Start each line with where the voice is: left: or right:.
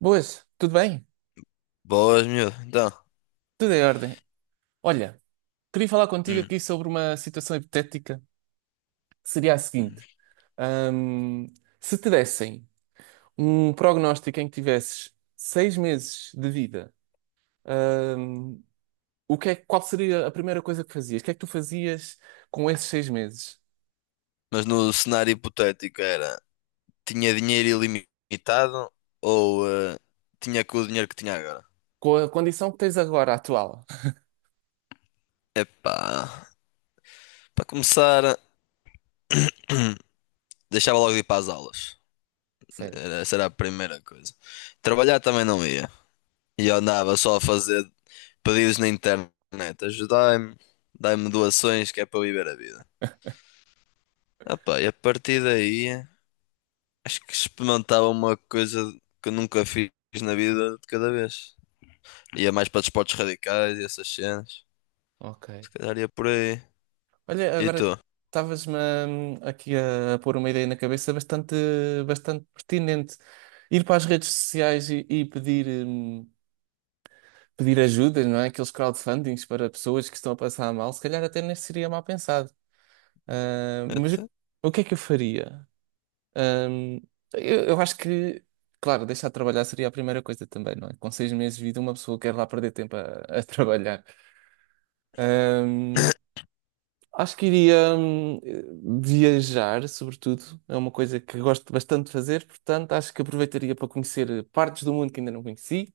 right: Boas, tudo bem?
left: Boas, miúdo. Então.
right: Tudo em ordem. Olha, queria falar contigo
left: hum.
right: aqui sobre uma situação hipotética que seria a seguinte:
left: hum.
right: Ahm, se te dessem um prognóstico em que tivesses 6 meses de vida, ahm, qual seria a primeira coisa que fazias? O que é que tu fazias com esses 6 meses?
left: Mas no cenário hipotético era: tinha dinheiro ilimitado ou tinha com o dinheiro que tinha agora?
right: Com a condição que tens agora, atual?
left: Epá, para começar, deixava logo de ir para as aulas.
right: Sério?
left: Essa era a primeira coisa. Trabalhar também não ia. E eu andava só a fazer pedidos na internet. Ajudai-me, dai-me doações que é para eu viver a vida. Epá, e a partir daí, acho que experimentava uma coisa que eu nunca fiz na vida de cada vez. Ia mais para desportos radicais e essas cenas.
right: Ok.
left: Se calhar ia por aí.
right: Olha,
left: E
right: agora
left: tu?
right: estavas-me aqui a pôr uma ideia na cabeça bastante, bastante pertinente. Ir para as redes sociais e pedir ajuda, não é? Aqueles crowdfundings para pessoas que estão a passar mal, se calhar até nem seria mal pensado. Mas o,
left: Então.
right: o que é que eu faria? Hum, eu acho que, claro, deixar de trabalhar seria a primeira coisa também, não é? Com seis meses de vida, uma pessoa quer lá perder tempo a trabalhar. Hum, Acho que iria viajar, sobretudo. É uma coisa que gosto bastante de fazer, portanto, acho que aproveitaria para conhecer partes do mundo que ainda não conheci.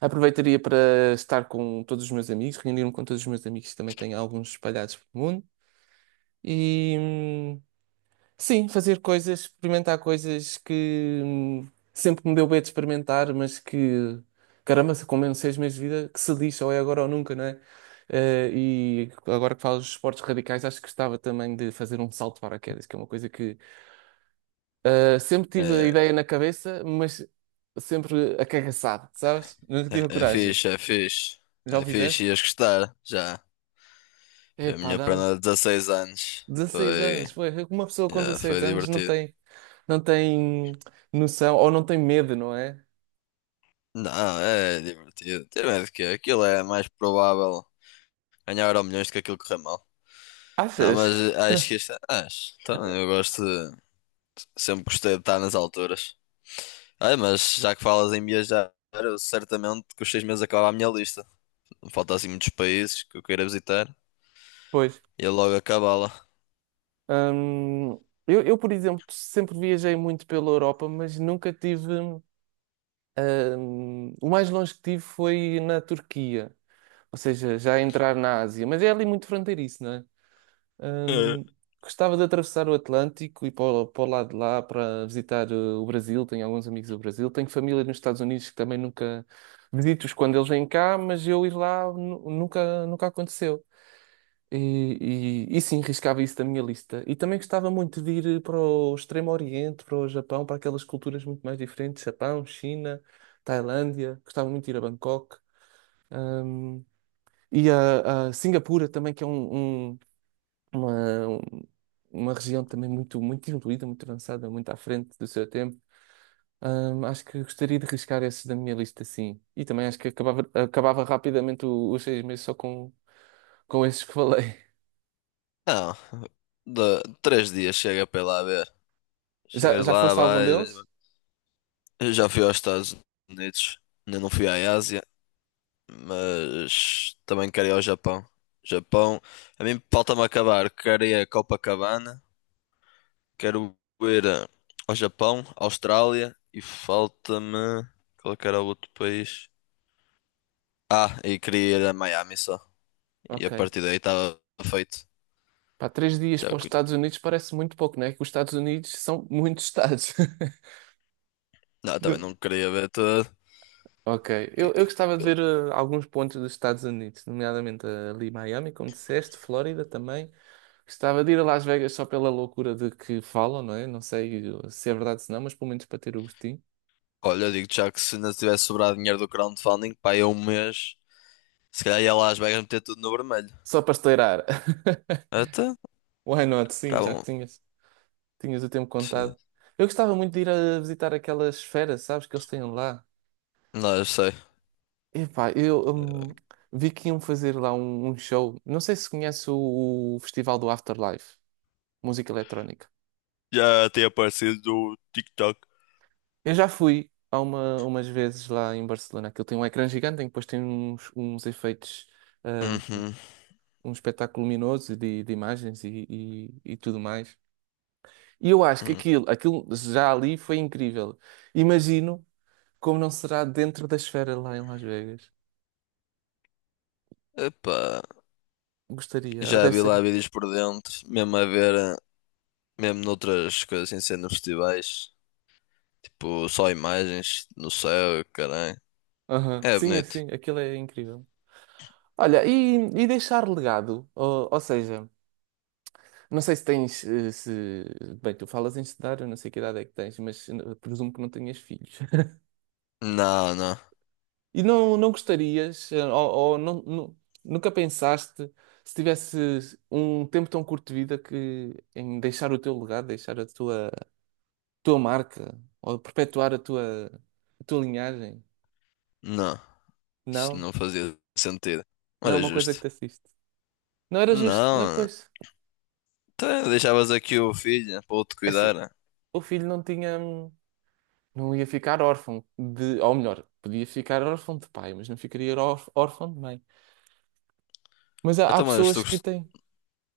right: Aproveitaria para estar com todos os meus amigos, reunir-me com todos os meus amigos que também tenho alguns espalhados pelo mundo. E, hum, Sim, fazer coisas, experimentar coisas que sempre me deu bem de experimentar, mas que, caramba, se como eu não sei as minhas vidas, que se lixa, ou é agora ou nunca, não é? E agora que falas dos esportes radicais, acho que gostava também de fazer um salto de paraquedas, que é uma coisa que sempre tive a
left: É,
right: ideia na cabeça, mas sempre acagaçado, sabes? Nunca tive a
left: é
right: coragem.
left: fixe, é fixe.
right: Já o
left: É fixe,
right: fizeste?
left: ias gostar, já. Foi a
right: Epá,
left: minha
right: dá-me
left: prenda de 16 anos.
right: dezasseis
left: Foi,
right: anos, foi. Uma pessoa com
left: já, foi
right: 16 anos não
left: divertido.
right: tem, não tem noção, ou não tem medo, não é?
left: Não, é divertido. Tem medo que aquilo é mais provável ganhar Euro milhões do que aquilo correr mal. Não,
right: Achas?
left: mas acho que isto é. Acho. Então, eu gosto de. Sempre gostei de estar nas alturas. Ah, mas já que falas em viajar, eu certamente que os seis meses acabava a minha lista. Não falta assim muitos países que eu queira visitar.
right: Pois.
left: E eu logo acabá-la.
right: Hum, eu, por exemplo, sempre viajei muito pela Europa, mas nunca tive. O mais longe que tive foi na Turquia, ou seja, já a entrar na Ásia, mas é ali muito fronteiriço, não é?
left: Eh,
right: Hum, gostava de atravessar o Atlântico e para o lado de lá para visitar o Brasil. Tenho alguns amigos do Brasil, tenho família nos Estados Unidos que também nunca visito-os quando eles vêm cá, mas eu ir lá nunca aconteceu. E sim, riscava isso da minha lista. E também gostava muito de ir para o Extremo Oriente, para o Japão, para aquelas culturas muito mais diferentes, Japão, China, Tailândia. Gostava muito de ir a Bangkok. Hum, e a Singapura também, que é uma, um- uma região também muito, muito evoluída, muito avançada, muito à frente do seu tempo. Acho que gostaria de riscar esses da minha lista, sim. E também acho que acabava rapidamente os 6 meses só com esses que falei.
left: Não, de, três dias chega para ir lá ver.
right: Já,
left: Chegas
right: já
left: lá,
right: foste a algum
left: vais.
right: deles?
left: Vais. Eu já fui aos Estados Unidos, ainda não fui à Ásia, mas também quero ir ao Japão. Japão, a mim falta-me acabar. Quero ir a Copacabana, quero ir ao Japão, Austrália e falta-me. Qual é que era o outro país? Ah, e queria ir a Miami só. E a
right: Ok.
left: partir daí estava feito.
right: Pá, 3 dias
left: Já.
right: para os Estados Unidos parece muito pouco, não é? Que os Estados Unidos são muitos estados.
left: Não, também
right: De-
left: não queria ver toda.
right: Ok.
left: que-
right: Eu
left: que-
right: gostava de ver alguns pontos dos Estados Unidos, nomeadamente ali Miami, como disseste, Flórida também. Gostava de ir a Las Vegas só pela loucura de que falam, não é? Não sei se é verdade ou não, mas pelo menos para ter o gostinho.
left: Olha, digo já que se ainda tivesse sobrado dinheiro do crowdfunding, pá, ia um mês, se calhar ia lá às Vegas meter tudo no vermelho.
right: Só para estourar.
left: Até,
right: Why not?
left: tá
right: Sim, já que
left: bom.
right: tinhas o tempo
left: Sim.
right: contado. Eu gostava muito de ir a visitar aquelas esfera, sabes, que eles têm lá.
left: Não, eu sei.
right: Epá, eu vi que iam fazer lá um show. Não sei se conhece o Festival do Afterlife, música eletrónica.
left: Já tem aparecido do TikTok.
right: Eu já fui há umas vezes lá em Barcelona. Aquilo tem um ecrã gigante em que depois tem uns efeitos, hum,
left: Uhum.
right: um espetáculo luminoso de imagens e tudo mais. E eu acho que
left: Uhum.
right: aquilo já ali foi incrível. Imagino como não será dentro da esfera lá em Las Vegas.
left: Epá,
right: Gostaria.
left: já
right: Deve
left: vi
right: ser.
left: lá vídeos por dentro, mesmo a ver, mesmo noutras coisas sem ser nos festivais, tipo só imagens no céu, caralho.
right: Aham.
left: É
right: Sim,
left: bonito.
right: assim, aquilo é incrível. Olha, e, deixar legado, ou seja, não sei se tens, eh, se, bem, tu falas em estudar, eu não sei que idade é que tens, mas presumo que não tenhas filhos.
left: Não, não,
right: E não, não gostarias, ou não, nunca pensaste, se tivesse um tempo tão curto de vida, que em deixar o teu legado, deixar a tua marca, ou perpetuar a tua linhagem?
left: não. Isto
right: Não?
left: não fazia sentido. Não
right: Não é
left: era
right: uma coisa que
left: justo.
right: te assiste. Não era justo, não,
left: Não,
right: pois,
left: então deixavas aqui o filho para ele te
right: é assim,
left: cuidar.
right: o filho não tinha. Não ia ficar órfão de, ou melhor, podia ficar órfão de pai, mas não ficaria órfão de mãe. Mas há
left: Então, mas tu,
right: pessoas que
left: gost-
right: têm,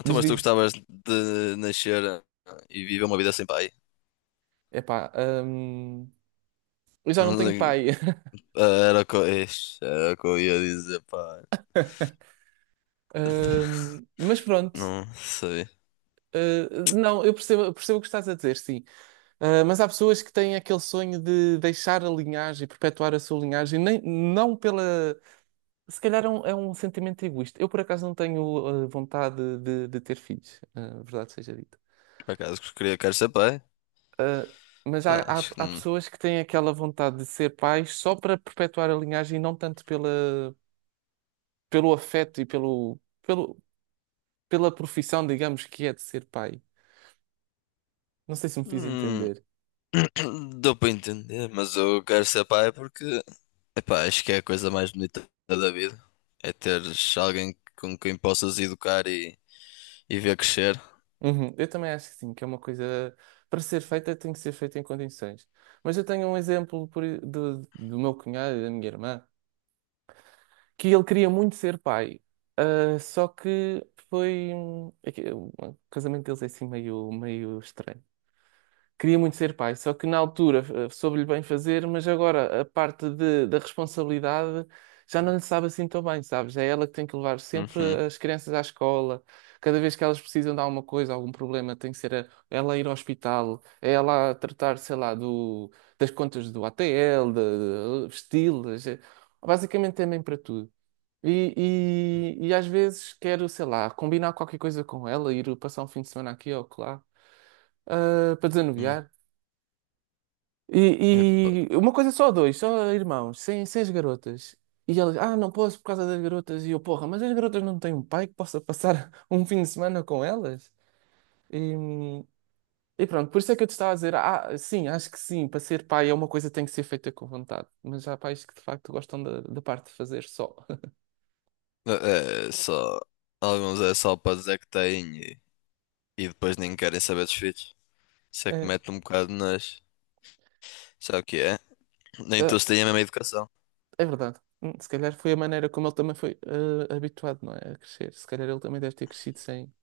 left: então,
right: diz,
left: mas tu
right: diz,
left: gostavas de nascer e viver uma vida sem pai?
right: epá, hum, eu já não tenho
left: Não-
right: pai,
left: Era o que, ixi, era o que eu ia dizer, pá.
right: Mas pronto,
left: Não sei.
right: uh, não, eu percebo o que estás a dizer, sim, Mas há pessoas que têm aquele sonho de deixar a linhagem, perpetuar a sua linhagem, nem, não pela, se calhar é um sentimento egoísta. Eu, por acaso, não tenho vontade de ter filhos, verdade seja dita.
left: Por acaso que queria, quero ser pai?
right: Ah, mas há,
left: Pá,
right: há,
left: acho que
right: há
left: não.
right: pessoas que têm aquela vontade de ser pais só para perpetuar a linhagem e não tanto pelo afeto e pela profissão, digamos, que é de ser pai. Não sei se me fiz
left: Hum,
right: entender.
left: dou para entender, mas eu quero ser pai porque, epá, acho que é a coisa mais bonita da vida. É teres alguém com quem possas educar e ver crescer.
right: Uhum. Eu também acho que sim, que é uma coisa para ser feita tem que ser feita em condições. Mas eu tenho um exemplo por do meu cunhado e da minha irmã. Que ele queria muito ser pai. Só que foi. É que o casamento deles é assim meio, meio estranho. Queria muito ser pai, só que na altura soube-lhe bem fazer, mas agora a parte da responsabilidade já não lhe sabe assim tão bem, sabes? É ela que tem que levar sempre
left: Uhum.
right: as crianças à escola. Cada vez que elas precisam de alguma coisa, algum problema, tem que ser ela a ir ao hospital, é ela a tratar, sei lá, das contas do ATL, de estilos. Basicamente é mãe para tudo. E, e às vezes quero, sei lá, combinar qualquer coisa com ela, ir passar um fim de semana aqui ou lá, para
left: Hum.
right: desanuviar.
left: Epá.
right: E uma coisa só dois, só irmãos, sem as garotas. E ela, não posso por causa das garotas. E eu, porra, mas as garotas não têm um pai que possa passar um fim de semana com elas? E, e pronto, por isso é que eu te estava a dizer, sim, acho que sim, para ser pai é uma coisa que tem que ser feita com vontade. Mas há pais que de facto gostam da parte de fazer só.
left: É é só. Alguns é só para dizer que têm e depois nem querem saber dos filhos. Isso é que mete um bocado nas. Sabe o que é? Nem todos
right: Ah,
left: têm a mesma educação.
right: é verdade. Se calhar foi a maneira como ele também foi habituado, não é? A crescer. Se calhar ele também deve ter crescido sem,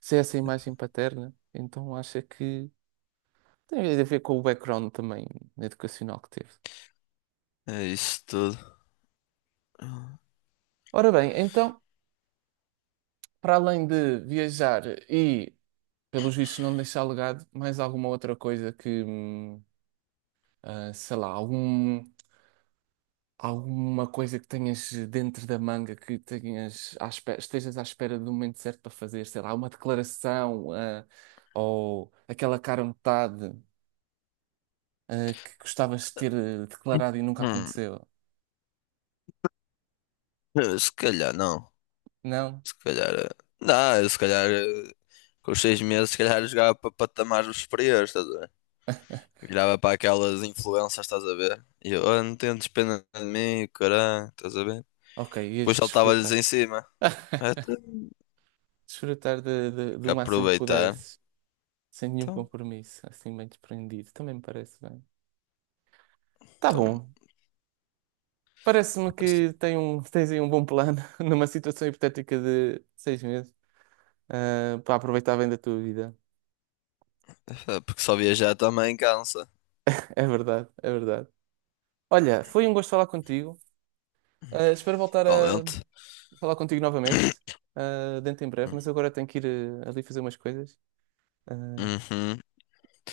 right: sem essa imagem paterna. Então acha que tem a ver com o background também educacional que teve.
left: É isso tudo.
right: Ora bem, então, para além de viajar e, pelos vistos, não deixar legado, mais alguma outra coisa que, sei lá, algum. Alguma coisa que tenhas dentro da manga que tenhas à espera, estejas à espera do momento certo para fazer, sei lá, uma declaração, ou aquela cara metade, que gostavas de ter declarado e nunca
left: Hum,
right: aconteceu.
left: Se calhar não.
right: Não?
left: Se calhar. Eh, Não, eu se calhar. Eh, Com os seis meses, se calhar eu jogava para patamares superiores, estás a ver? Virava para aquelas influências, estás a ver? E eu, oh, não tentes pena de mim, caralho, estás a ver?
right: Ok,
left: Depois
right: ias
left: saltava-lhes
right: desfrutar.
left: em cima. Até
right: Desfrutar do máximo que
left: aproveitar.
right: pudesses, sem nenhum
left: Então,
right: compromisso, assim bem desprendido. Também me parece bem. Tá
left: então,
right: bom. Parece-me
left: assim,
right: que tens aí um bom plano numa situação hipotética de 6 meses. Para aproveitar bem da tua vida.
left: é porque só viajar também cansa.
right: É verdade, é verdade. Olha, foi um gosto falar contigo. Espero voltar a
left: Igualmente.
right: falar contigo novamente, dentro em breve, mas agora tenho que ir ali fazer umas coisas. Ah,
left: Uhum.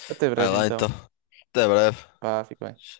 right: até
left: Vai
right: breve,
left: lá
right: então.
left: então. Até breve.
right: Pá, fico bem.